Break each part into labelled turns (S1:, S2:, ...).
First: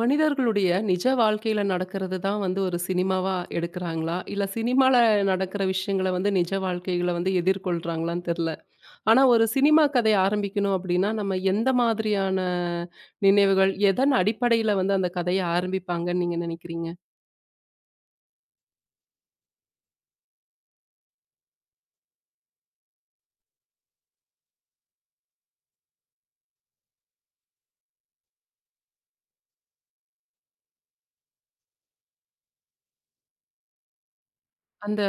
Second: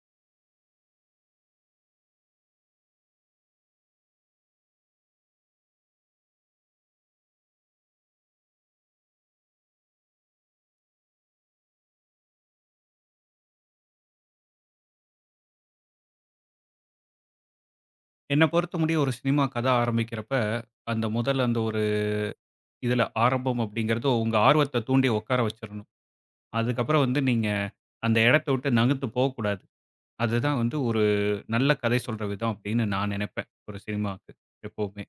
S1: மனிதர்களுடைய நிஜ வாழ்க்கையில நடக்கிறது தான் வந்து ஒரு சினிமாவா எடுக்கிறாங்களா? இல்ல சினிமால நடக்கிற விஷயங்கள வந்து நிஜ வாழ்க்கைகள வந்து எதிர்கொள்றாங்களான்னு தெரியல. ஆனா ஒரு சினிமா கதை ஆரம்பிக்கணும் அப்படின்னா, நம்ம எந்த மாதிரியான நினைவுகள், எதன் அடிப்படையில வந்து அந்த கதைய ஆரம்பிப்பாங்கன்னு நீங்க நினைக்கிறீங்க?
S2: என்ன பொறுத்த முடிய ஒரு சினிமா கதை ஆரம்பிக்கிறப்ப, அந்த முதல் அந்த ஒரு இதுல ஆரம்பம் அப்படிங்கிறது உங்க ஆர்வத்த தூண்டி உட்கார வச்சிரணும். அதுக்கப்புறம் வந்து நீங்க அந்த இடத்த விட்டு நகர்ந்து போகக்கூடாது. அதுதான் வந்து ஒரு நல்ல கதை சொல்ற விதம் அப்படின்னு நான் நினைப்பேன். ஒரு சினிமாவுக்கு
S1: அந்த
S2: எப்பவுமே.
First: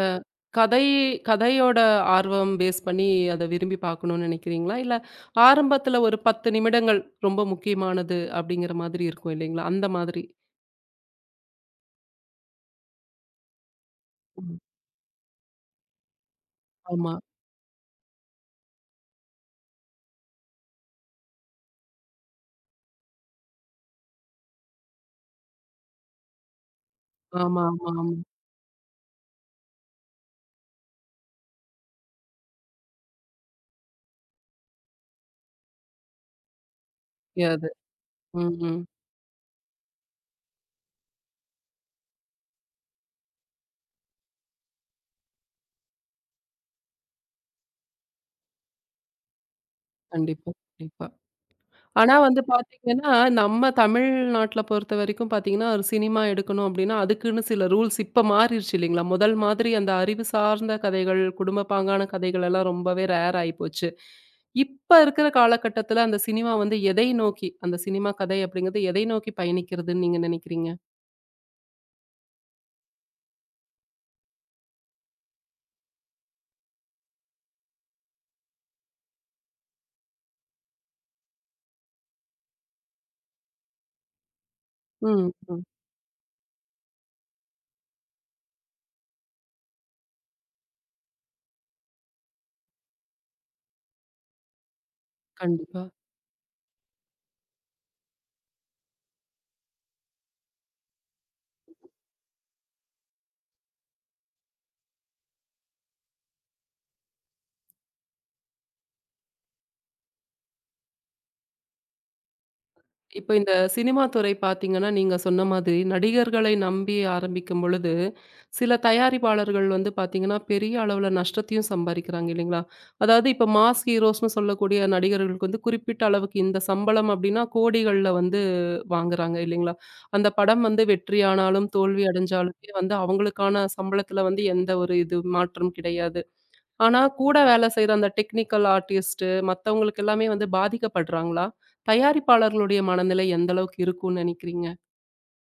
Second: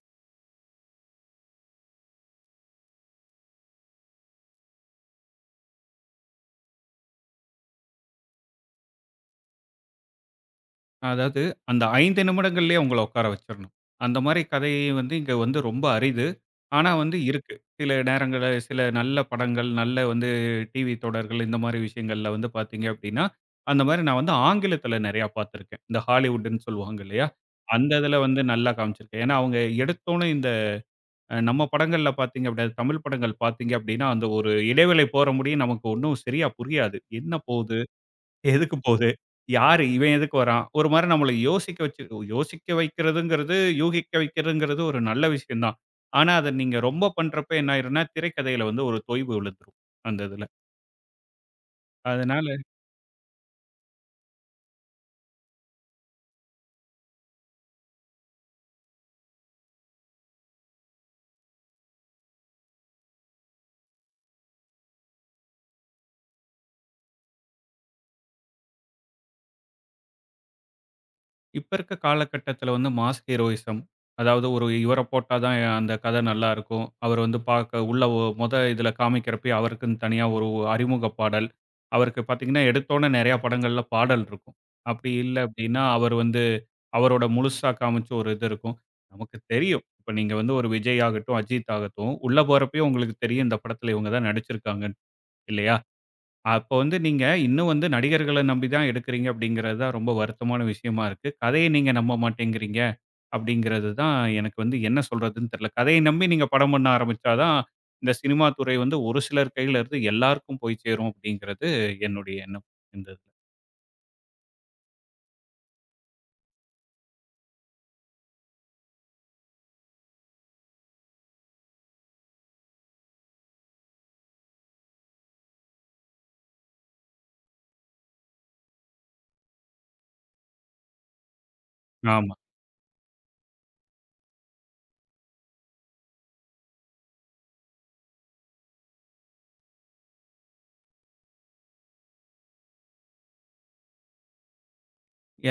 S1: கதை கதையோட ஆர்வம் பேஸ் பண்ணி அத விரும்பி பார்க்கணும்னு நினைக்கிறீங்களா? இல்ல ஆரம்பத்துல ஒரு 10 நிமிடங்கள் ரொம்ப முக்கியமானது அப்படிங்கிற மாதிரி இருக்கும் இல்லைங்களா? அந்த மாதிரி.
S2: அதாவது அந்த 5 நிமிடங்கள்லயே அவங்கள உட்கார வச்சிரணும். அந்த மாரி
S1: ம்.
S2: கதை வந்து இங்க வந்து ரொம்ப அரிது. ஆனா
S1: ஆமா.
S2: வந்து இருக்கு. சில நேரங்கள்ல சில நல்ல படங்கள், நல்ல வந்து டிவி தொடர்கள் இந்த மாரி விஷயங்கள்ல வந்து பார்த்தீங்க அப்டின்னா, அந்த மாரி நான் வந்து ஆங்கிலத்தில நெறையா பார்த்துருக்கேன். இந்த ஹாலிவுட்ன்னு சொல்லுவாங்க இல்லையா?
S1: ஆமா, ஆமா,
S2: அந்த இதில
S1: ஆமா.
S2: வந்து நல்லா காமிச்சிருக்கு. ஏன்னா அவங்க எடுத்தோனே இந்த நம்ம படங்கள்ல பார்த்தீங்க அப்படின்னா, தமிழ் படங்கள் பார்த்தீங்க அப்படின்னா, அந்த ஒரு இடைவேளை போற முடியும் நமக்கு ஒண்ணும் சரியா புரியாது. என்ன
S1: முடியாது.
S2: போது?
S1: ம்.
S2: எதுக்கு
S1: ம்.
S2: போது? யாரு? இவன் எதுக்கு வரான்? ஒரு மாரி நம்மள யோசிக்க வச்சு யோசிக்க வைக்கிறதுங்கிறது, யூகிக்க வைக்கிறதுங்கிறது ஒரு நல்ல விஷயம் தான். ஆனா, அத நீங்க ரொம்ப பண்றப்ப என்ன ஆயிரும்னா, திரைக்கதையில வந்து ஒரு தொய்வு விழுந்துரும். அந்த இதுல.
S1: கண்டிப்பா, கண்டிப்பா. ஆனா வந்து
S2: அதனால
S1: பார்த்தீங்கன்னா, நம்ம தமிழ்நாட்ல பொறுத்தவரைக்கும் பார்த்தீங்கன்னா, ஒரு சினிமா எடுக்கணும் அப்டின்னா, அதுக்குன்னு சில ரூல்ஸ் இப்ப மாறிருச்சு இல்லைங்களா? முதல் மாதிரி அந்த அறிவு சார்ந்த கதைகள், குடும்ப பாங்கான கதைகள் எல்லாம் ரொம்பவே ரேர் ஆயிப்போச்சு. இப்ப இருக்கிற காலகட்டத்துல அந்த சினிமா வந்து எதை நோக்கி அந்த சினிமா கதை அப்படிங்கிறது எதை நோக்கி பயணிக்கிறதுன்னு நீங்க நினைக்கிறீங்க?
S2: இப்ப இருக்க காலகட்டத்தில வந்து மாஸ் ஹீரோயிசம். அதாவது ஒரு இவர போட்டா தான் அந்த கதை நல்லாருக்கும். அவர் வந்து பார்க்க உள்ள மொத இதில காமிக்கிறப்பயே அவருக்குன்னு தனியா ஒரு அறிமுக பாடல். அவருக்கு பார்த்தீங்கன்னா, எடுத்தோனே நெறைய படங்கள்ல பாடல் இருக்கும். அப்படி
S1: ம்,
S2: இல்ல
S1: ம்.
S2: அப்படின்னா, அவர் வந்து அவரோட முழுசா காமிச்ச ஒரு இது இருக்கும். நமக்கு தெரியும். இப்ப நீங்க வந்து ஒரு விஜய் ஆகட்டும், அஜித் ஆகட்டும், உள்ள போறப்பயே உங்களுக்கு தெரியும் இந்த படத்தில இவங்க தான் நடிச்சிருக்காங்கன்னு. இல்லையா?
S1: கண்டிப்பா.
S2: அப்போ வந்து நீங்க இன்னும் வந்து நடிகர்கள நம்பி தான் எடுக்கிறீங்க அப்படிங்கிறது தான் ரொம்ப வருத்தமான விஷயமா இருக்கு. கதைய நீங்க நம்ப மாட்டேங்கிறீங்க அப்படிங்கிறது தான் எனக்கு வந்து என்ன சொல்றதுன்னு தெரியல. கதைய நம்பி நீங்க படம் பண்ண ஆரம்பிச்சா தான், இந்த சினிமா துறை வந்து ஒரு சிலர் கையில இருந்து எல்லாருக்கும் போய் சேரும் அப்படிங்கிறது என்னுடைய எண்ணம் இந்த இதுல.
S1: இப்ப இந்த சினிமா துறை பார்த்தீங்கன்னா, நீங்க சொன்ன மாதிரி நடிகர்களை நம்பி ஆரம்பிக்கும் பொழுது, சில தயாரிப்பாளர்கள் வந்து பார்த்தீங்கன்னா, பெரிய அளவுல நஷ்டத்தையும் சம்பாரிக்கிறாங்க இல்லைங்களா? அதாவது இப்ப மாஸ் ஹீரோஸ்ன்னு சொல்லக்கூடிய நடிகர்களுக்கு வந்து குறிப்பிட்ட அளவுக்கு இந்த சம்பளம் அப்டின்னா, கோடிகள்ல வந்து வாங்குறாங்க இல்லைங்களா? அந்த படம் வந்து வெற்றியானாலும், தோல்வி
S2: ஆமா.
S1: அடைஞ்சாலுமே வந்து அவங்களுக்கான சம்பளத்துல வந்து எந்த ஒரு இது மாற்றம் கிடையாது. ஆனா, கூட வேலை செய்ற அந்த டெக்னிக்கல் ஆர்டிஸ்ட்டு மத்தவங்களுக்கு எல்லாமே வந்து பாதிக்கப்படுறாங்களா? தயாரிப்பாளர்களுடைய மனநிலை எந்த அளவுக்கு இருக்கும்னு நெனைக்கிறீங்க?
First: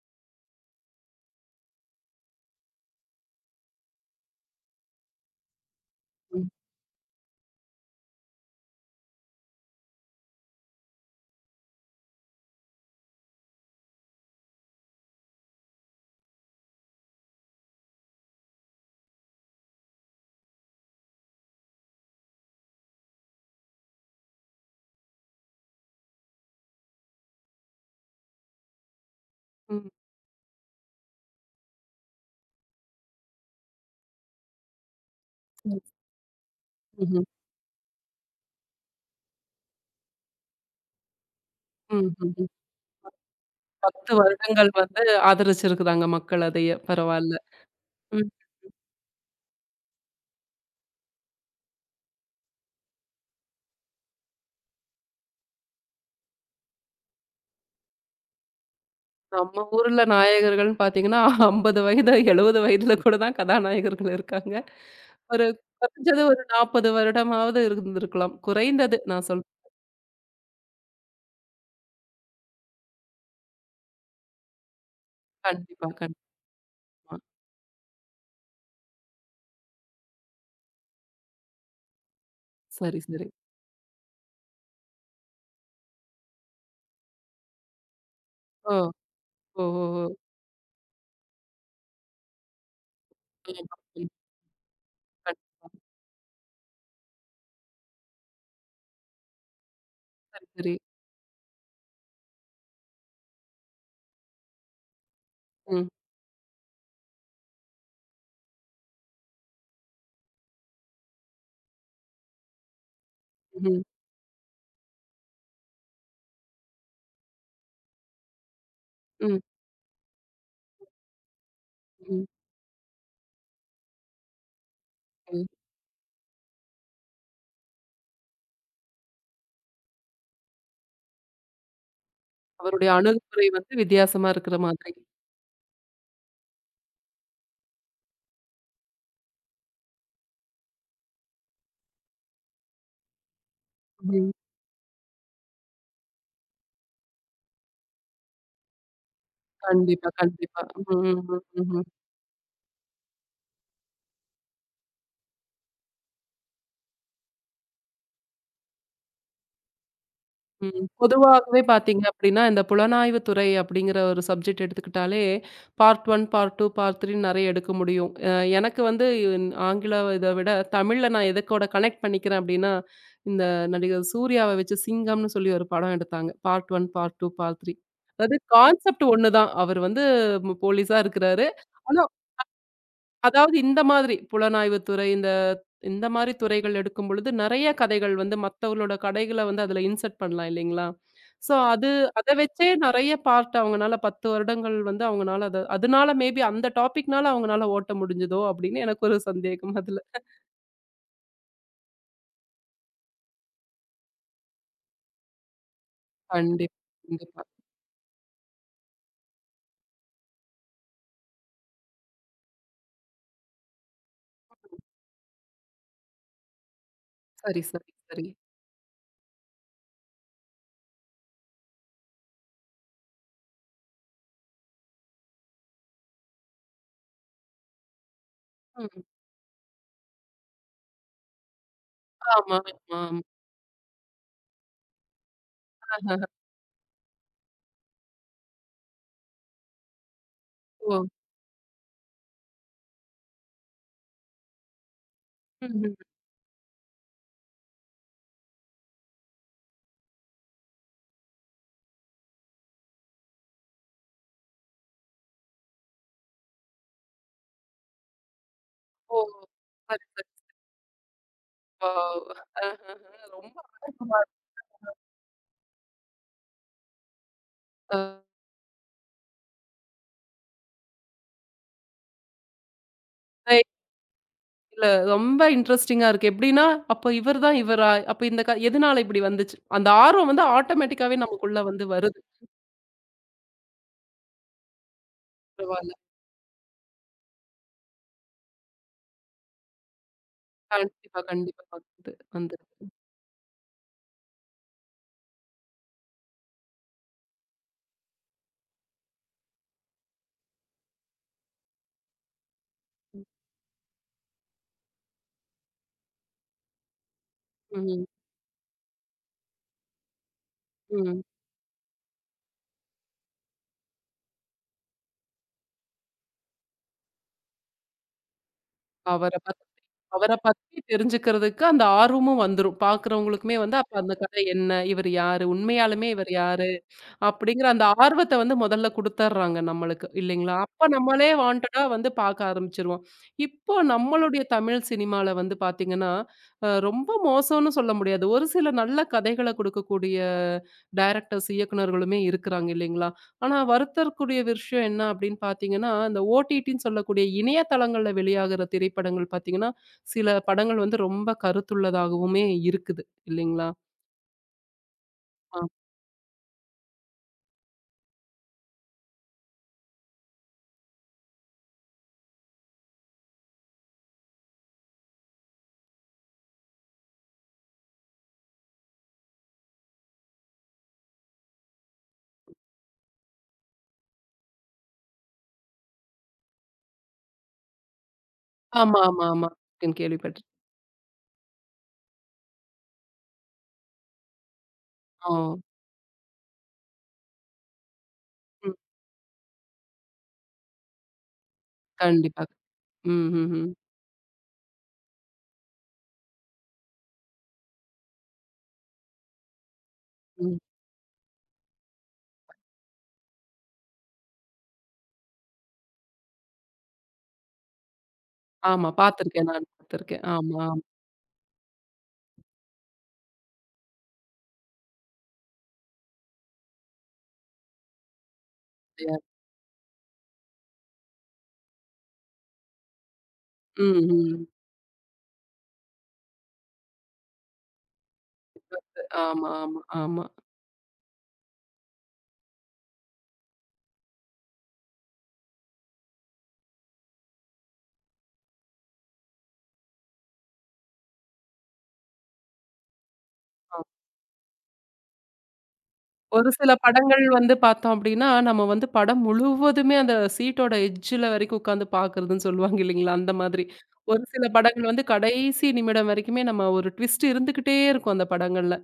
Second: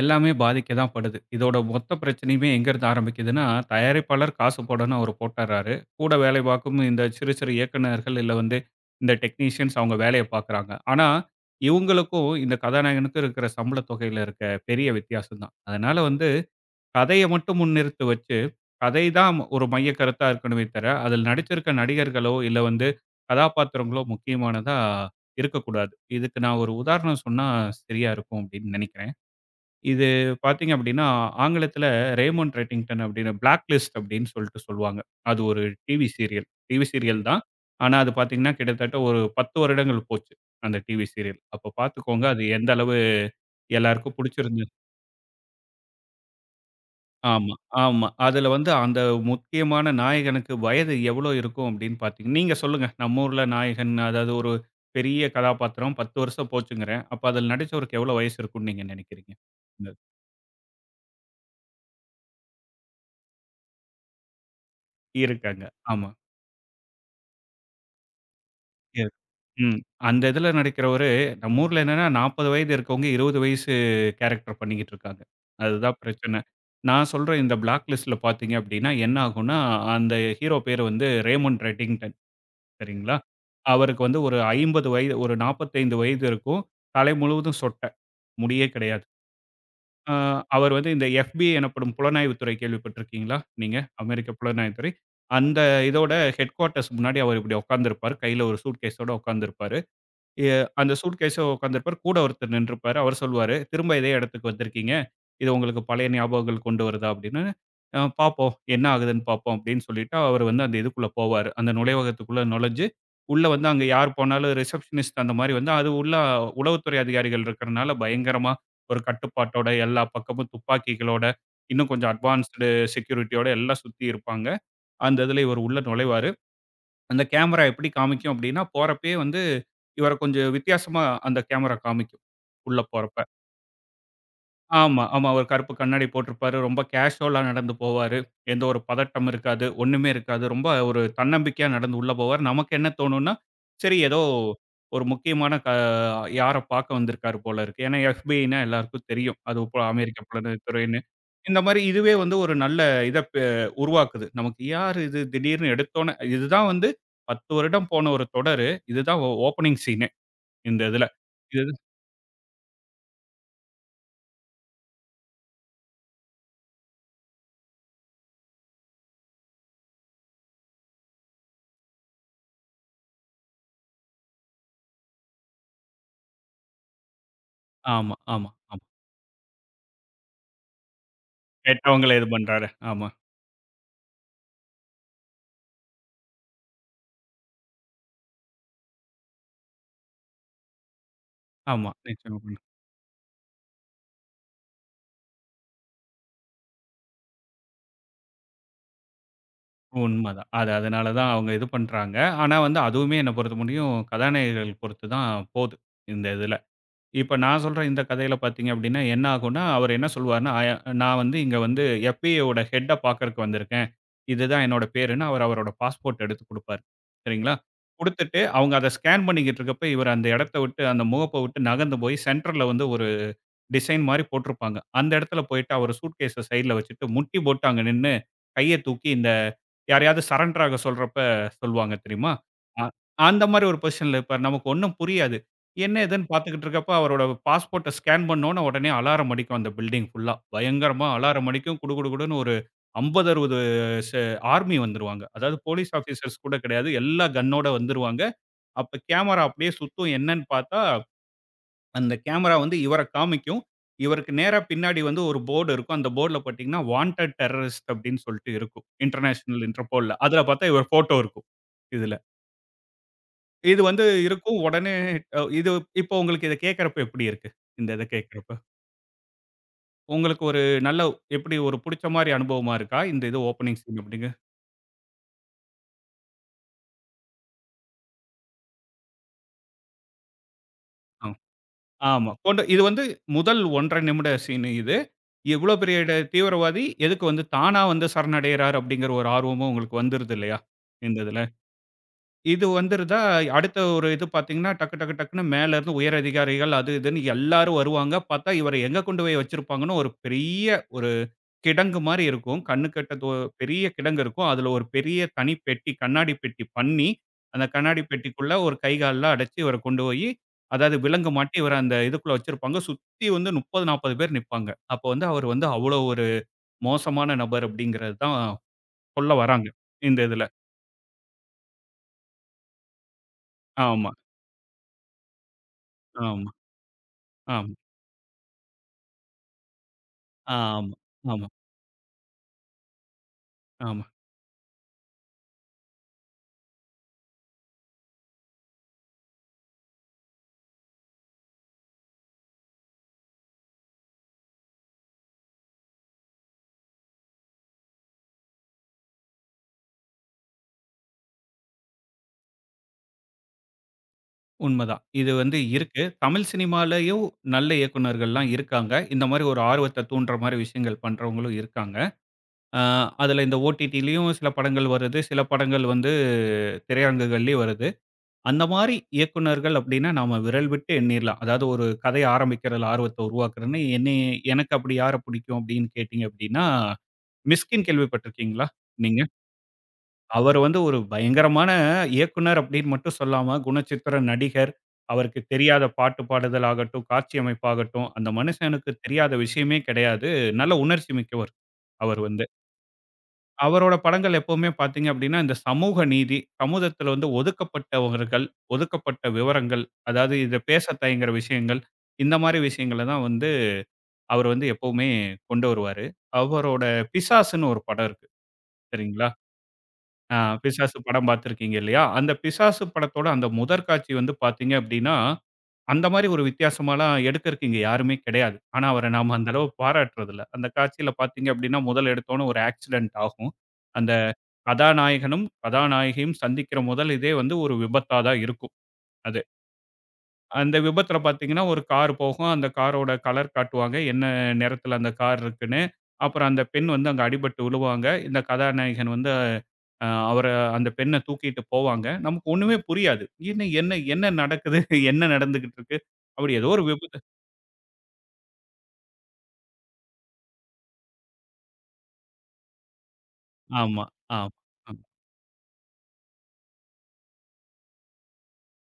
S2: எல்லாமே பாதிக்க தான் படுது. இதோட மொத்த பிரச்சனையுமே எங்கருந்து ஆரம்பிக்குதுன்னா, தயாரிப்பாளர் காசு போடன்னு அவரு போட்டுர்றாரு. கூட வேலை
S1: ம்.
S2: பார்க்கும் இந்த சிறு சிறு இயக்குனர்கள் இல்ல வந்து இந்த டெக்னீஷியன்ஸ் அவங்க வேலைய பார்க்குறாங்க. ஆனா, இவங்களுக்கும் இந்த கதாநாயகனுக்கும் இருக்கிற சம்பள தொகையில இருக்க பெரிய வித்தியாசம் தான். அதனால வந்து கதைய மட்டும் முன்னிறுத்து வச்சு, கதை தான் ஒரு மைய கருத்தா இருக்கணுமே தவிர, அதில் நடிச்சிருக்க நடிகர்களோ, இல்ல வந்து கதாபாத்திரங்களோ முக்கியமானதா இருக்கக்கூடாது. இதுக்கு நான் ஒரு உதாரணம் சொன்னா சரியா இருக்கும் அப்படின்னு நினைக்கிறேன்.
S1: ம்.
S2: இது பார்த்தீங்க அப்படின்னா, ஆங்கிலத்தில ரேமண்ட் ரெட்டிங்டன் அப்படின்னு பிளாக் லிஸ்ட் அப்படின்னு சொல்லிட்டு சொல்லுவாங்க. அது ஒரு
S1: ம்.
S2: TV serial. டிவி சீரியல்
S1: ம்ஹ்ம்.
S2: தான். ஆனா அது பார்த்தீங்கன்னா, கிட்டத்தட்ட ஒரு 10 வருடங்கள் போச்சு. அந்த டிவி சீரியல். அப்ப
S1: ம்.
S2: பார்த்துக்கோங்க அது
S1: ம்ஹ்ம்.
S2: எந்த அளவு
S1: 10
S2: எல்லாருக்கும் பிடிச்சிருந்து
S1: வருடங்கள் வந்து ஆதரிச்சிருக்குதாங்க மக்கள் அதைய. பரவால்ல.
S2: ஆமா, ஆமா.
S1: ம்.
S2: அதில வந்து அந்த முக்கியமான நாயகனுக்கு வயது எவ்வளோ இருக்கும் அப்படின்னு பார்த்தீங்க நீங்க சொல்லுங்க. நம்ம ஊர்ல நாயகன் அதாவது ஒரு பெரிய கதாபாத்திரம் 10 வருஷம் போச்சுங்கிறேன். அப்ப அதில நடிச்சவருக்கு எவ்வளோ வயசு இருக்கும்னு நீங்க நினைக்கிறீங்க?
S1: நம்ம
S2: இந்த-
S1: ஊர்ல நாயகர்கள்ன்னு பார்த்தீங்கன்னா, 50 வயது, 70 வயதுல கூட தான் கதாநாயகர்கள் இருக்காங்க. ஒரு
S2: இருக்காங்க. ஆமா.
S1: குறைஞ்சது ஒரு 40 வருடமாவது இருந்திருக்கலாம். குறைந்தது
S2: இருக்கு.
S1: நான் சொல்றேன்.
S2: ம். அந்த இதுல நடிக்கிறவரு, நம்ம ஊர்ல என்னன்னா 40 வயது இருக்கவங்க 20 வயசு கேரக்டர் பண்ணிக்கிட்டு இருக்காங்க.
S1: கண்டிப்பா,
S2: அதுதான்
S1: கண்டிப்பா.
S2: பிரச்சனை. நான் சொல்ற இந்த பிளாக் லிஸ்ட்ல பார்த்தீங்க அப்படின்னா, என்ன ஆகும்னா, அந்த ஹீரோ பேரு வந்து ரேமண்ட் ரெட்டிங்டன்.
S1: சரி,
S2: சரிங்களா?
S1: சரி.
S2: அவருக்கு வந்து ஒரு 50 வயது ஒரு 45 வயது இருக்கும். தலை முழுவதும் சொட்டை. முடியே
S1: ஓ!
S2: கிடையாது.
S1: ஓ! ஓ!
S2: ஆ
S1: ஓ!
S2: அவர் வந்து இந்த FBI எனப்படும் புலனாய்வுத்துறை கேள்விப்பட்டிருக்கீங்களா? நீங்க
S1: ஆமா. ம்.
S2: அமெரிக்க புலனாய்வுத்துறை. அந்த இதோட ஹெட் குவார்ட்டர்ஸ் முன்னாடி அவர் இப்படி உட்கார்ந்திருப்பாரு. கையில ஒரு சூட்கேஸோட உட்கார்ந்திருப்பாரு.
S1: சரி,
S2: எ
S1: சரி.
S2: அந்த சூட்கேஸ உட்காந்துருப்பாரு. கூட ஒருத்தர் நின்றுப்பாரு. அவர் சொல்லுவாரு, "திரும்ப இதே இடத்துக்கு வந்திருக்கீங்க. இது உங்களுக்கு
S1: ம்,
S2: பழைய ஞாபகங்கள் கொண்டு வருதா?" அப்படின்னு. பார்ப்போம். என்ன ஆகுதுன்னு பார்ப்போம்." அப்படின்னு சொல்லிட்டு அவர் வந்து அந்த இதுக்குள்ள போவாரு. அந்த நுழைவகத்துக்குள்ள நுழைஞ்சு, உள்ள வந்து
S1: ம்,
S2: அங்க யார் போனாலும் ரிசப்ஷனிஸ்ட் அந்த மாரி வந்து அது உள்ள உளவுத்துறை அதிகாரிகள் இருக்கிறனால பயங்கரமா ஒரு
S1: ம்,
S2: கட்டுப்பாட்டோட, எல்லா பக்கமும் துப்பாக்கிகளோட, இன்னும் கொஞ்சம்
S1: ம்,
S2: அட்வான்ஸ்டு செக்யூரிட்டியோட எல்லாம் சுத்தி இருப்பாங்க. அந்த இதுல
S1: ம்.
S2: இவர் உள்ள நுழைவாரு. அந்த கேமரா எப்படி காமிக்கும் அப்படின்னா, போறப்பயே வந்து இவர கொஞ்சம் வித்தியாசமா அந்த கேமரா காமிக்கும். உள்ள
S1: அவருடைய
S2: போறப்ப.
S1: அணுகுமுறை வந்து வித்தியாசமா இருக்கிற மாதிரி.
S2: ஆமா, ஆமா. ஒரு கருப்பு கண்ணாடி போட்டிருப்பாரு. ரொம்ப கேஷுவலா நடந்து போவாரு. எந்த ஒரு பதட்டம் இருக்காது. ஒண்ணுமே இருக்காது. ரொம்ப ஒரு தன்னம்பிக்கையா நடந்து உள்ள போவாரு. நமக்கு என்ன தோணும்னா, சரி ஏதோ
S1: ம்.
S2: ஒரு முக்கியமான யார பார்க்க வந்திருக்காரு போல இருக்கு. ஏன்னா எஃபிஐனா எல்லாருக்கும் தெரியும். அது போ
S1: கண்டிப்பா,
S2: அமெரிக்க
S1: கண்டிப்பா.
S2: புலனாய்த்துறைன்னு.
S1: ம், ம்,
S2: இந்த
S1: ம்,
S2: மாரி
S1: ம்.
S2: இதுவே வந்து ஒரு நல்ல இத பெ உருவாக்குது. நமக்கு யார் இது திடீர்னு எடுத்தோனே இதுதான் வந்து 10 வருடம் போன ஒரு தொடரு. இதுதான் ஓப்பனிங் சீனே இந்த
S1: ம்.
S2: இதுல.
S1: பொதுவாகவே
S2: இது
S1: பார்த்தீங்க அப்டின்னா, இந்த புலனாய்வு துறை அப்டிங்கிற ஒரு சப்ஜெக்ட் எடுத்துக்கிட்டாலே, பார்ட் 1, பார்ட் 2, பார்ட் 3 நெறைய எடுக்க முடியும். எனக்கு வந்து ஆங்கில இத விட தமிழ்ல நான் எதுக்கோட கனெக்ட் பண்ணிக்கிறேன் அப்டின்னா, இந்த நடிகர் சூர்யாவ வச்சு சிங்கம்னு சொல்லி ஒரு படம் எடுத்தாங்க. Part 1, part 2, part 3.
S2: ஆமா,
S1: அதாவது
S2: ஆமா, ஆமா.
S1: கான்செப்ட் ஒண்ணு தான். அவர் வந்து போலீஸா இருக்கிறாரு. ஆனா
S2: கெட்டவங்கள இது பண்றாரு. ஆமா.
S1: அதாவது இந்த மாதிரி புலனாய்வு துறை இந்த இந்த மாரி துறைகள் எடுக்கும் பொழுது, நெறைய கதைகள் வந்து மத்தவங்களோட கதைகள வந்து அதுல இன்சர்ட் பண்ணலாம் இல்லைங்களா? ஸோ அது
S2: ஆமா.
S1: அத
S2: நிச்சயமா பண்ண
S1: வச்சே நெறைய பார்ட் அவங்கனால 10 வருடங்கள் வந்து அவங்கனால அத அதனால மேபி அந்த டாபிக்னால அவங்கனால ஓட்ட முடிஞ்சதோ! அப்படின்னு எனக்கு ஒரு சந்தேகம் அதுல.
S2: உண்மதான். அது அதனால தான் அவங்க இது பண்றாங்க. ஆனா வந்து அதுவுமே என்ன பொறுத்த முடியும், கதாநாயகர்கள் பொறுத்து தான் போது, இந்த இதுல.
S1: கண்டிப்பா,
S2: இப்ப
S1: கண்டிப்பா.
S2: நான் சொல்ற இந்த கதையில பார்த்தீங்க அப்படின்னா, என்ன ஆகும்னா, அவர் என்ன சொல்வாருன்னா, நான் வந்து இங்க வந்து எஃப்.பி.ஐ.யோட ஹெட்ட பார்க்கறக்கு வந்திருக்கேன். இதுதான் என்னோட பேருன்னு" அவர் அவரோட பாஸ்போர்ட் எடுத்து குடுப்பாரு. சரிங்களா?
S1: சரி, சரி, சரி.
S2: குடுத்துட்டு அவங்க அத ஸ்கேன் பண்ணிக்கிட்டு இருக்கப்ப, இவர் அந்த இடத்த விட்டு, அந்த முகப்ப விட்டு நகர்ந்து போய் சென்டர்ல வந்து டிசைன் மாரி போட்டிருப்பாங்க. அந்த இடத்துல போயிட்டு அவரு சூட்கேஸ சைட்ல வச்சுட்டு, முட்டி போட்டு அங்க நின்னு, கைய
S1: ம்.
S2: தூக்கி இந்த யாரையாவது சரண்டர் ஆக சொல்றப்ப சொல்லுவாங்க தெரியுமா?
S1: ஆமா, ஆமா,
S2: அ
S1: ஆமா.
S2: அந்த மாரி ஒரு பொசிஷன்ல இருப்பாரு. நமக்கு ஒண்ணும் புரியாது. என்ன
S1: ஆஹஹ.
S2: ஏதுன்னு பார்த்துக்கிட்டு இருக்கப்ப, அவரோட பாஸ்போர்ட்ட ஸ்கேன் பண்ணோன உடனே அலாரம் அடிக்கும் அந்த பில்டிங் ஃபுல்லா.
S1: ஓ!
S2: பயங்கரமா அலாரம் அடிக்கும். குடு குடு குடுன்னு ஒரு 50, 60 செ ஆர்மி வந்துருவாங்க. அதாவது போலீஸ்
S1: ம்ஹ்ம்.
S2: ஆஃபீசர்ஸ் கூட கிடையாது. எல்லா கன்னோட வந்துருவாங்க. அப்ப கேமரா அப்படியே சுத்தும். என்னன்னு பார்த்தா அந்த கேமரா வந்து இவர காமிக்கும். இவருக்கு நேரா பின்னாடி வந்து ஒரு போர்டு இருக்கும். அந்த போர்டுல பார்த்தீங்கன்னா, வாண்டட் டெரரிஸ்ட் அப்டின்னு சொல்லிட்டு இருக்கும்.
S1: ஓ!
S2: இன்டர்நேஷனல்
S1: சரி,
S2: இன்டர்போல்ல.
S1: சரி.
S2: அதுல பார்த்தா இவர் ஃபோட்டோ இருக்கும். இதுல.
S1: வாவ்! ஆஹஹ. ரொம்ப
S2: இது வந்து
S1: அழகா
S2: இருக்கும். உடனே இது இப்போ உங்களுக்கு இத கேட்கறப்ப எப்படி இருக்கு? இந்த இத கேட்கறப்ப. உங்களுக்கு ஒரு நல்ல எப்படி ஒரு புடிச்ச மாரி அனுபவமா இருக்கா? இந்த இது ஓப்பனிங் சீன் அப்படிங்க.
S1: இல்ல ரொம்ப இன்ட்ரஸ்டிங்கா இருக்கு. எப்படின்னா, அப்ப இவர் தான் இவரா? அப்ப இந்த க எதனால இப்படி வந்துச்சு? அந்த ஆர்வம் வந்து ஆட்டோமேட்டிக்காவே
S2: ஆ.
S1: நமக்குள்ள வந்து வருது.
S2: ஆமா. கொண்டு இது வந்து முதல் 1 1/2 நிமிட சீன் இது. இவ்ளோ
S1: பரவால்ல.
S2: பெரிய தீவிரவாதி எதுக்கு வந்து தானா வந்து சரணடையறார் அப்படிங்கிற ஒரு ஆர்வமும் உங்களுக்கு வந்துருது இல்லையா? இந்த
S1: கண்டிப்பா,
S2: இதுல.
S1: கண்டிப்பா. வந்து
S2: இது
S1: வந்துருது.
S2: வந்துருதா, அடுத்த ஒரு இது பார்த்தீங்கன்னா, டக்கு டக்கு டக்குன்னு மேல இருந்து உயர் அதிகாரிகள் அது இதுன்னு எல்லாரும் வருவாங்க. பார்த்தா இவர எங்க கொண்டு போய் வச்சிருப்பாங்கன்னு ஒரு பெரிய ஒரு கிடங்கு மாரி இருக்கும். கண்ணுக்கெட்ட தூ பெரிய கிடங்கு இருக்கும். அதுல ஒரு பெரிய தனி பெட்டி, கண்ணாடி பெட்டி பண்ணி, அந்த கண்ணாடி
S1: ம்,
S2: பெட்டிக்குள்ள ஒரு கை கால்லாம் அடைச்சு இவர கொண்டு போயி, அதாவது
S1: ம்.
S2: விலங்கு மாட்டி இவர அந்த இதுக்குள்ள வச்சிருப்பாங்க. சுத்தி வந்து 30, 40 பேர் நிப்பாங்க. அப்ப வந்து அவர் வந்து அவ்வளோ ஒரு மோசமான நபர் அப்படிங்கிறது தான்
S1: அவர
S2: சொல்ல
S1: பத்தி
S2: வராங்க. இந்த
S1: அவர
S2: இதுல.
S1: பத்தி தெரிஞ்சுக்கிறதுக்கு அந்த ஆர்வமும் வந்துரும். பார்க்கிறவங்களுக்குமே வந்து, அப்ப
S2: ஆமா,
S1: அந்த கதை என்ன? இவர் யாரு? உண்மையாலுமே இவர்
S2: ஆமா,
S1: யாரு? அப்படிங்கிற
S2: ஆமா,
S1: அந்த ஆர்வத்த வந்து முதல்ல குடுத்தர்றாங்க நம்மளுக்கு இல்லைங்களா? அப்ப
S2: ஆமா,
S1: நம்மளே
S2: ஆமா.
S1: வாண்டடா வந்து பார்க்க ஆரம்பிச்சுருவோம். இப்போ
S2: ஆமா.
S1: நம்மளுடைய தமிழ் சினிமால வந்து பார்த்தீங்கன்னா, ரொம்ப மோசம்னு சொல்ல முடியாது. ஒரு சில நல்ல கதைகள குடுக்கக்கூடிய டைரக்டர்ஸ், இயக்குனர்களுமே இருக்கிறாங்க இல்லைங்களா? ஆனா வருத்தக்கூடிய விஷயம் என்ன அப்படின்னு பார்த்தீங்கன்னா, இந்த ஓடிடின்னு சொல்லக்கூடிய இணையதளங்கள்ல வெளியாகிற திரைப்படங்கள் பார்த்தீங்கன்னா, சில படங்கள் வந்து ரொம்ப கருத்துள்ளதாகவுமே இருக்குது இல்லைங்களா?
S2: உண்மதான். இது வந்து
S1: ஆ.
S2: இருக்கு. தமிழ் சினிமாலயும் நல்ல இயக்குனர்கள்லாம் இருக்காங்க. இந்த மாரி ஒரு ஆர்வத்த தூண்டுற மாரி விஷயங்கள் பண்றவங்களும் இருக்காங்க. அ அதுல இந்த ஓடிடிலயும் சில படங்கள் வருது. சில படங்கள் வந்து திரையரங்குகள்லயும் வருது. அந்த மாரி இயக்குனர்கள் அப்டின்னா நாம விரல் விட்டு எண்ணிறலாம். அதாவது ஒரு கதை ஆரம்பிக்கிறதுல ஆர்வத்த உருவாக்குறன்னு என்னைய எனக்கு அப்படி யார பிடிக்கும் அப்படின்னு கேட்டீங்க அப்படின்னா, மிஸ்கின் கேள்விப்பட்டிருக்கீங்களா
S1: ஆமா,
S2: நீங்க?
S1: ஆமா, ஆமா. கேள்விப்பட்டு
S2: அவர் வந்து ஒரு பயங்கரமான இயக்குனர் அப்படின்னு மட்டும் சொல்லாம, குணச்சித்திர நடிகர்.
S1: ஓ!
S2: அவருக்கு
S1: ம்.
S2: தெரியாத பாட்டு பாடுதல் ஆகட்டும், காட்சி அமைப்பாகட்டும், அந்த மனுஷனுக்கு தெரியாத விஷயமே கிடையாது. நல்ல உணர்ச்சி மிக்கவர், அவர்
S1: கண்டிப்பா.
S2: வந்து.
S1: ம், ம், ம்,
S2: அவரோட படங்கள் எப்பவுமே பார்த்தீங்க அப்படின்னா, இந்த சமூக நீதி, சமூகத்தில வந்து ஒதுக்கப்பட்டவர்கள், ஒதுக்கப்பட்ட விவரங்கள், அதாவது இத
S1: ம்.
S2: பேச தயங்குற விஷயங்கள், இந்த மாரி விஷயங்கள தான் வந்து அவர் வந்து எப்பவுமே கொண்டு வருவாரு. அவரோட பிசாசுன்னு ஒரு படம் இருக்கு.
S1: ஆமா.
S2: சரிங்களா?
S1: பார்த்துருக்கேன். நான் பார்த்துருக்கேன்.
S2: ஆ
S1: ஆமா, ஆமா.
S2: பிசாசு படம் பார்த்திருக்கீங்க இல்லையா? அந்த பிசாசு படத்தோட அந்த முதற் காட்சி வந்து பார்த்தீங்க அப்படின்னா, அந்த மாரி ஒரு வித்தியாசமாலாம் எடுக்கறக்கு இங்க யாருமே கிடையாது. ஆனா, அவர நாம அந்த அளவு பாராட்டுறதில்ல. அந்த காட்சியில பார்த்தீங்க அப்படின்னா, முதல் எடுத்தோனே ஒரு ஆக்சிடென்ட் ஆகும்.
S1: ம்,
S2: அந்த
S1: ம்.
S2: கதாநாயகனும், கதாநாயகியும் சந்திக்கிற முதல் இதே வந்து ஒரு விபத்தா தான் இருக்கும். அது.
S1: ஆமா, ஆமா, ஆமா.
S2: அந்த விபத்துல பார்த்தீங்கன்னா, ஒரு கார் போகும். அந்த காரோட கலர் காட்டுவாங்க. என்ன நிறத்துல அந்த கார் இருக்குன்னு. அப்புறம் அந்த பெண் வந்து அங்க அடிபட்டு விழுவாங்க. இந்த கதாநாயகன் வந்து அ அவர அந்த பெண்ண தூக்கிட்டு போவாங்க. நமக்கு ஒண்ணுமே புரியாது. என்ன
S1: ஆ.
S2: என்ன என்ன நடக்குது? என்ன நடந்துகிட்டு இருக்கு?
S1: ஒரு
S2: அப்படி ஏதோ
S1: சில
S2: ஒரு விபத்து
S1: படங்கள் வந்து பார்த்தோம் அப்டின்னா, நம்ம வந்து படம் முழுவதுமே அந்த சீட்டோட எட்ஜ்ல வரைக்கும் உட்காந்து பார்க்குறதுன்னு சொல்லுவாங்க இல்லைங்களா? அந்த மாதிரி.
S2: ஆமா,
S1: ஒரு சில
S2: ஆமா,
S1: படங்கள்
S2: ஆமா,
S1: வந்து கடைசி நிமிடம் வரைக்குமே நம்ம ஒரு ட்விஸ்ட் இருந்துகிட்டே இருக்கும் அந்த படங்கள்ல.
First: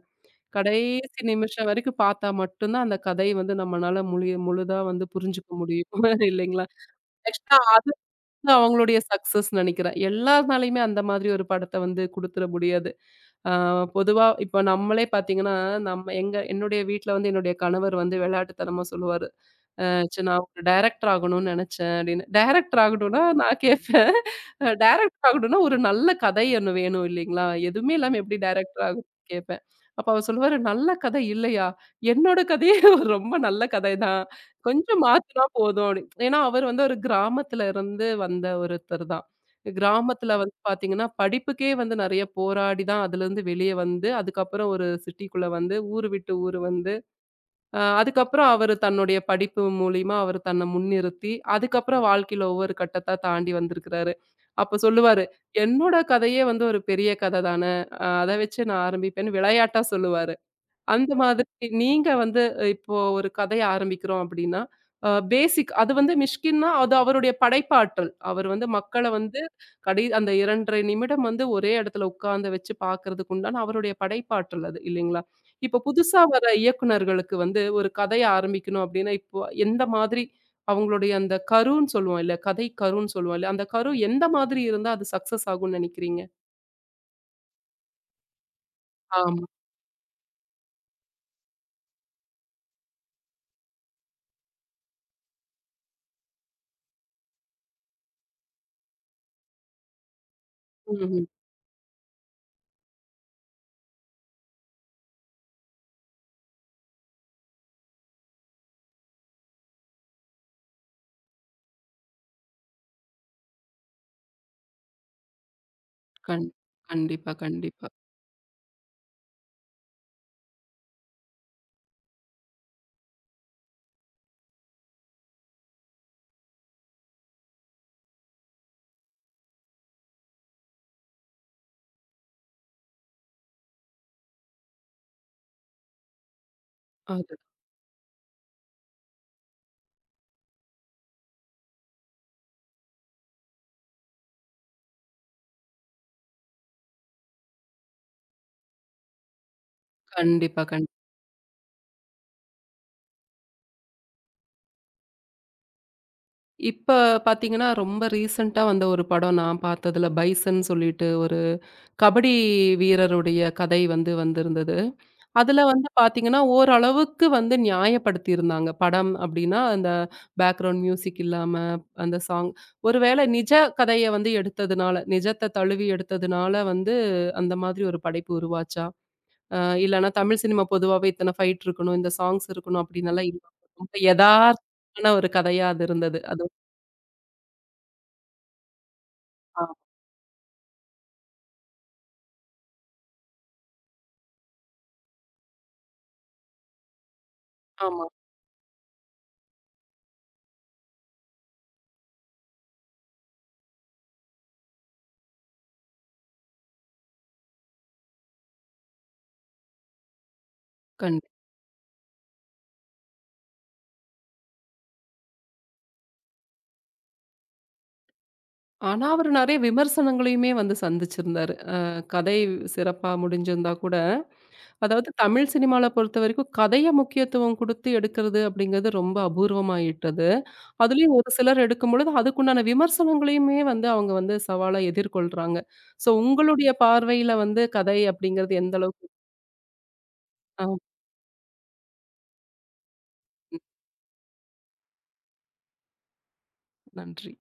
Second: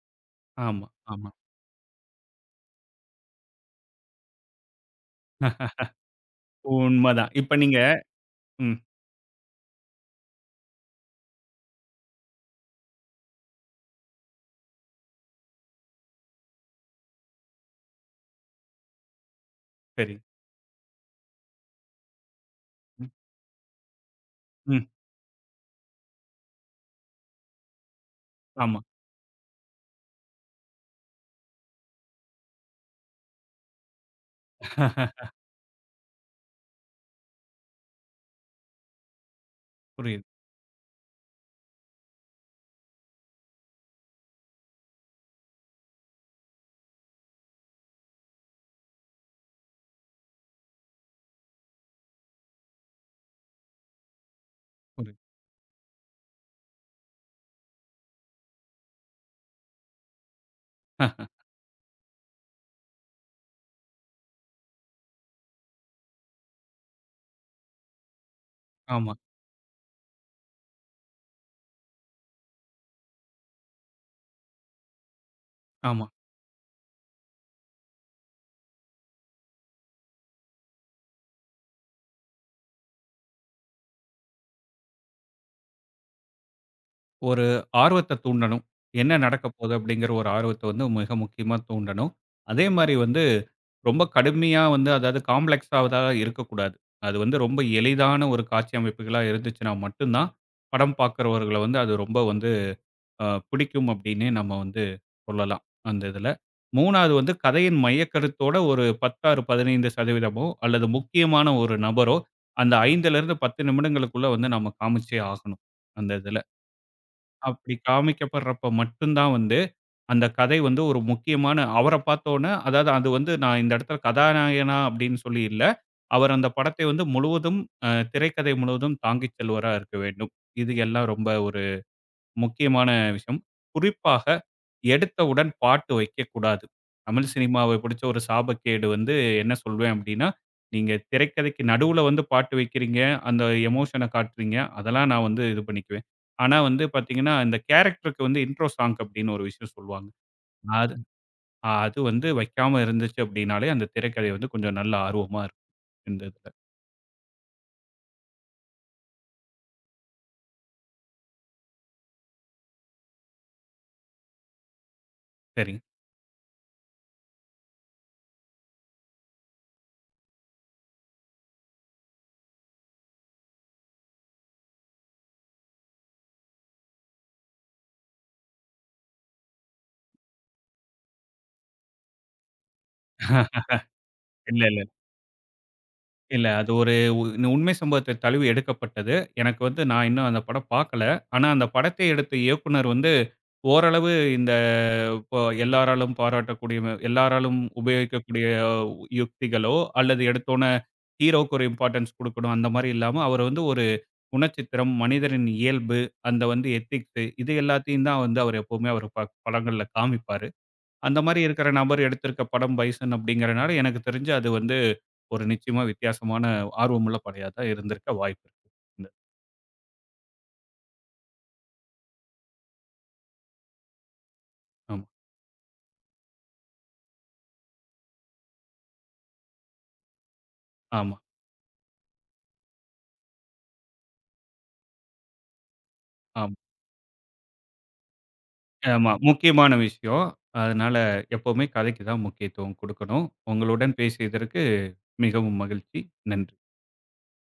S2: ஆமா,
S1: கடைசி
S2: ஆமா.
S1: நிமிஷம் வரைக்கும் பார்த்தா மட்டும் தான் அந்த கதை வந்து நம்மனால முழு முழுதா வந்து புரிஞ்சுக்க முடியும். இல்லைங்களா?
S2: உண்மதான். இப்ப நீங்க
S1: நான்
S2: ம்
S1: அவங்களுடைய சக்சஸ் நெனைக்கிறேன். எல்லார்னாலயுமே அந்த மாதிரி ஒரு படத்த வந்து குடுத்துற முடியாது. ஆ பொதுவா இப்ப நம்மளே பார்த்தீங்கன்னா, நம்ம எங்க என்னுடைய வீட்ல வந்து என்னுடைய கணவர் வந்து விளையாட்டுத்தனமா சொல்லுவாரு.
S2: சரி.
S1: சரி நான் ஒரு டைரக்டர் ஆகணும்னு நெனச்சேன் அப்படின்னு. டைரக்டர்
S2: ம்,
S1: ஆகணும்னா நான் கேட்பேன்.
S2: ம்.
S1: டைரக்டர் ஆகணும்னா ஒரு நல்ல கதை ஒண்ணு வேணும் இல்லைங்களா? எதுவுமே இல்லாம எப்படி
S2: ஆமா.
S1: டைரக்டர் ஆகும்னு கேட்பேன். அப்ப அவர் சொல்லுவாரு, "நல்ல கதை இல்லையா? என்னோட கதையே ஒரு ரொம்ப நல்ல கதை தான். கொஞ்சம் மாத்துனா போதும்" அப்படின்னு. ஏன்னா அவர் வந்து ஒரு கிராமத்துல இருந்து வந்த ஒருத்தர் தான்.
S2: புரியுது,
S1: கிராமத்துல வந்து பாத்தீங்கன்னா, படிப்புக்கே வந்து நெறைய போராடி தான் அதுலருந்து வெளிய வந்து, அதுக்கப்புறம் ஒரு சிட்டிக்குள்ள வந்து ஊரு விட்டு ஊரு வந்து அதுக்கப்புறம் அவரு தன்னுடைய படிப்பு மூலியமா அவரு தன்னை முன்னிறுத்தி, அதுக்கப்புறம் வாழ்க்கையில ஒவ்வொரு கட்டத்தா தாண்டி வந்திருக்கிறாரு. அப்ப
S2: புரியுது.
S1: சொல்லுவாரு, "என்னோட கதையே வந்து ஒரு பெரிய கதை தானே. அத வச்சு நான் ஆரம்பிப்பேன்னு" விளையாட்டா சொல்லுவாரு. அந்த மாதிரி நீங்க வந்து இப்போ ஒரு கதைய ஆரம்பிக்கிறோம் அப்படின்னா, பேசிக் அது வந்து மிஷ்கின்னா அது அவருடைய படைப்பாற்றல். அவர் வந்து மக்கள
S2: ஆமா,
S1: வந்து கடை அந்த 2 1/2 நிமிடம் வந்து ஒரே இடத்துல உட்கார்ந்து வச்சு பார்க்கறதுக்கு உண்டான அவருடைய படைப்பாற்றல் அது இல்லைங்களா? இப்போ
S2: ஆமா.
S1: புதுசா வர இயக்குனர்களுக்கு வந்து ஒரு கதைய ஆரம்பிக்கணும் அப்படின்னா, இப்போ எந்த மாதிரி அவங்களுடைய அந்த கருன்னு சொல்லுவோம் இல்ல, கதை கருன்னு சொல்லுவோம் இல்ல, அந்த கரு எந்த மாதிரி இருந்தா அது சக்சஸ் ஆகும்னு நெனைக்கிறீங்க?
S2: ஒரு ஆர்வத்த தூண்டணும். என்ன
S1: ஆமா.
S2: நடக்கப் போது அப்படிங்கிற ஒரு ஆர்வத்த வந்து மிக முக்கியமா தூண்டணும். அதே மாரி வந்து ரொம்ப கடுமையா வந்து அதாவது காம்ப்ளக்ஸாவதா இருக்கக்கூடாது. அது வந்து ரொம்ப எளிதான ஒரு காட்சி அமைப்புகளா இருந்துச்சுன்னா மட்டும் தான், படம்
S1: ம்ஹ்ம்.
S2: பார்க்கிறவர்கள வந்து அது ரொம்ப வந்து பிடிக்கும் அப்படின்னே நம்ம வந்து சொல்லலாம், அந்த இதுல. 3வது வந்து கதையின் மையக்கருத்தோட ஒரு 16, 15% அல்லது முக்கியமான ஒரு நபரோ, அந்த 5லிருந்து 10 நிமிடங்களுக்குள்ள வந்து நம்ம காமிச்சே ஆகணும், அந்த இதுல.
S1: கண் கண்டிப்பா,
S2: அப்படி
S1: கண்டிப்பா.
S2: காமிக்கப்படுறப்ப மட்டும் தான் வந்து, அந்த கதை வந்து ஒரு முக்கியமான அவர பார்த்தோன, அதாவது அது வந்து நான் இந்த இடத்துல கதாநாயகனா அப்படின்னு சொல்லி இல்ல. அவர் அந்த படத்தை வந்து முழுவதும் திரைக்கதை முழுவதும் தாங்கிச் செல்பவரா இருக்க வேண்டும். இது எல்லாம் ரொம்ப ஒரு முக்கியமான விஷயம். குறிப்பாக எடுத்தவுடன் பாட்டு வைக்கக்கூடாது. தமிழ்
S1: அது
S2: சினிமாவை பிடிச்ச ஒரு சாபக்கேடு வந்து என்ன சொல்வேன் அப்டின்னா, நீங்க திரைக்கதைக்கு நடுவுல வந்து பாட்டு வைக்கிறீங்க, அந்த எமோஷன காட்டுறீங்க. அதெல்லாம் நான் வந்து இது பண்ணிக்குவேன். ஆனா வந்து பார்த்தீங்கன்னா, இந்த கேரக்டருக்கு வந்து இன்ட்ரோ சாங் அப்டின்னு ஒரு விஷயம் சொல்லுவாங்க.
S1: கண்டிப்பா,
S2: அது
S1: கண்டிப்பா.
S2: அது வந்து வைக்காம இருந்துச்சு அப்டின்னாலே அந்த திரைக்கதை வந்து கொஞ்சம் நல்ல ஆர்வமா இருக்கும் இந்த இதுல.
S1: இப்ப பார்த்தீங்கன்னா, ரொம்ப ரீசென்ட்டா வந்த ஒரு படம் நான் பார்த்ததுல, பைசன் சொல்லிட்டு ஒரு கபடி வீரருடைய கதை வந்து வந்திருந்தது. அதுல
S2: சரிங்க.
S1: வந்து பார்த்தீங்கன்னா, ஓரளவுக்கு வந்து நியாயப்படுத்தியிருந்தாங்க. படம் அப்டின்னா, அந்த பேக்ரவுண்ட் மியூசிக் இல்லாம, அந்த சாங் ஒருவேளை நிஜ கதைய வந்து எடுத்ததுனால, நிஜத்த தழுவி எடுத்ததுனால வந்து அந்த மாதிரி ஒரு படைப்பு உருவாச்சா? அ இல்லன்னா தமிழ் சினிமா பொதுவாவே இத்தன ஃபைட் இருக்கணும், இந்த சாங்ஸ் இருக்கணும் அப்டின்னெல்லாம் இல்ல. ரொம்ப
S2: இல்ல.
S1: எதார்த்தமான ஒரு கதையா அது இருந்தது. அது
S2: இல்ல. அது ஒரு உ உண்மை சம்பவத்த தழுவி எடுக்கப்பட்டது. எனக்கு
S1: ஆ
S2: வந்து நான் இன்னும் அந்த படம் பார்க்கல. ஆனா, அந்த படத்தை எடுத்த இயக்குனர் வந்து ஓரளவு இந்த இப்போ எல்லாராலும் பாராட்டக்கூடிய எல்லாராலும்
S1: ஆமா.
S2: உபயோகிக்கக்கூடிய யுக்திகளோ, அல்லது எடுத்தோனே ஹீரோக்கு ஒரு இம்பார்ட்டன்ஸ் குடுக்கணும் அந்த மாரி இல்லாம, அவர் வந்து ஒரு குணச்சித்திரம், மனிதரின் இயல்பு, அந்த வந்து எத்திக்ஸ் இது எல்லாத்தையும் தான் வந்து அவர் எப்பவுமே அவர் படங்கள்ல காமிப்பாரு. அந்த
S1: கண்
S2: மாரி இருக்கிற நபர் எடுத்திருக்க படம் பைசன் அப்படிங்கிறனால எனக்கு தெரிஞ்சு அது வந்து ஒரு நிச்சயமா வித்தியாசமான ஆர்வமுள்ள படையா தான் இருந்திருக்க வாய்ப்பு இருக்கு.
S1: ஆனா,
S2: இந்த
S1: அவரு நெறைய விமர்சனங்களையுமே வந்து சந்திச்சிருந்தாரு. கதை சிறப்பா முடிஞ்சிருந்தா கூட,
S2: ஆமா,
S1: அதாவது தமிழ் சினிமால பொறுத்தவரைக்கும் கதைய முக்கியத்துவம் குடுத்து எடுக்கிறது அப்படிங்கிறது ரொம்ப அபூர்வமாயிட்டது. அதுலயும்
S2: ஆமா,
S1: ஒரு சிலர் எடுக்கும்பொழுது, அதுக்குண்டான விமர்சனங்களையுமே வந்து அவங்க வந்து சவாலா எதிர்கொள்றாங்க. ஸோ
S2: ஆமா,
S1: உங்களுடைய பார்வையில வந்து கதை அப்படிங்கிறது எந்த அளவுக்கு
S2: ஆமா. முக்கியமான விஷயம்.
S1: ஆ
S2: அதனால எப்பவுமே கதைக்கு தான் முக்கியத்துவம் குடுக்கணும்.
S1: ம்.
S2: உங்களுடன் பேசியதற்கு மிகவும் மகிழ்ச்சி. நன்றி.
S1: நன்றி.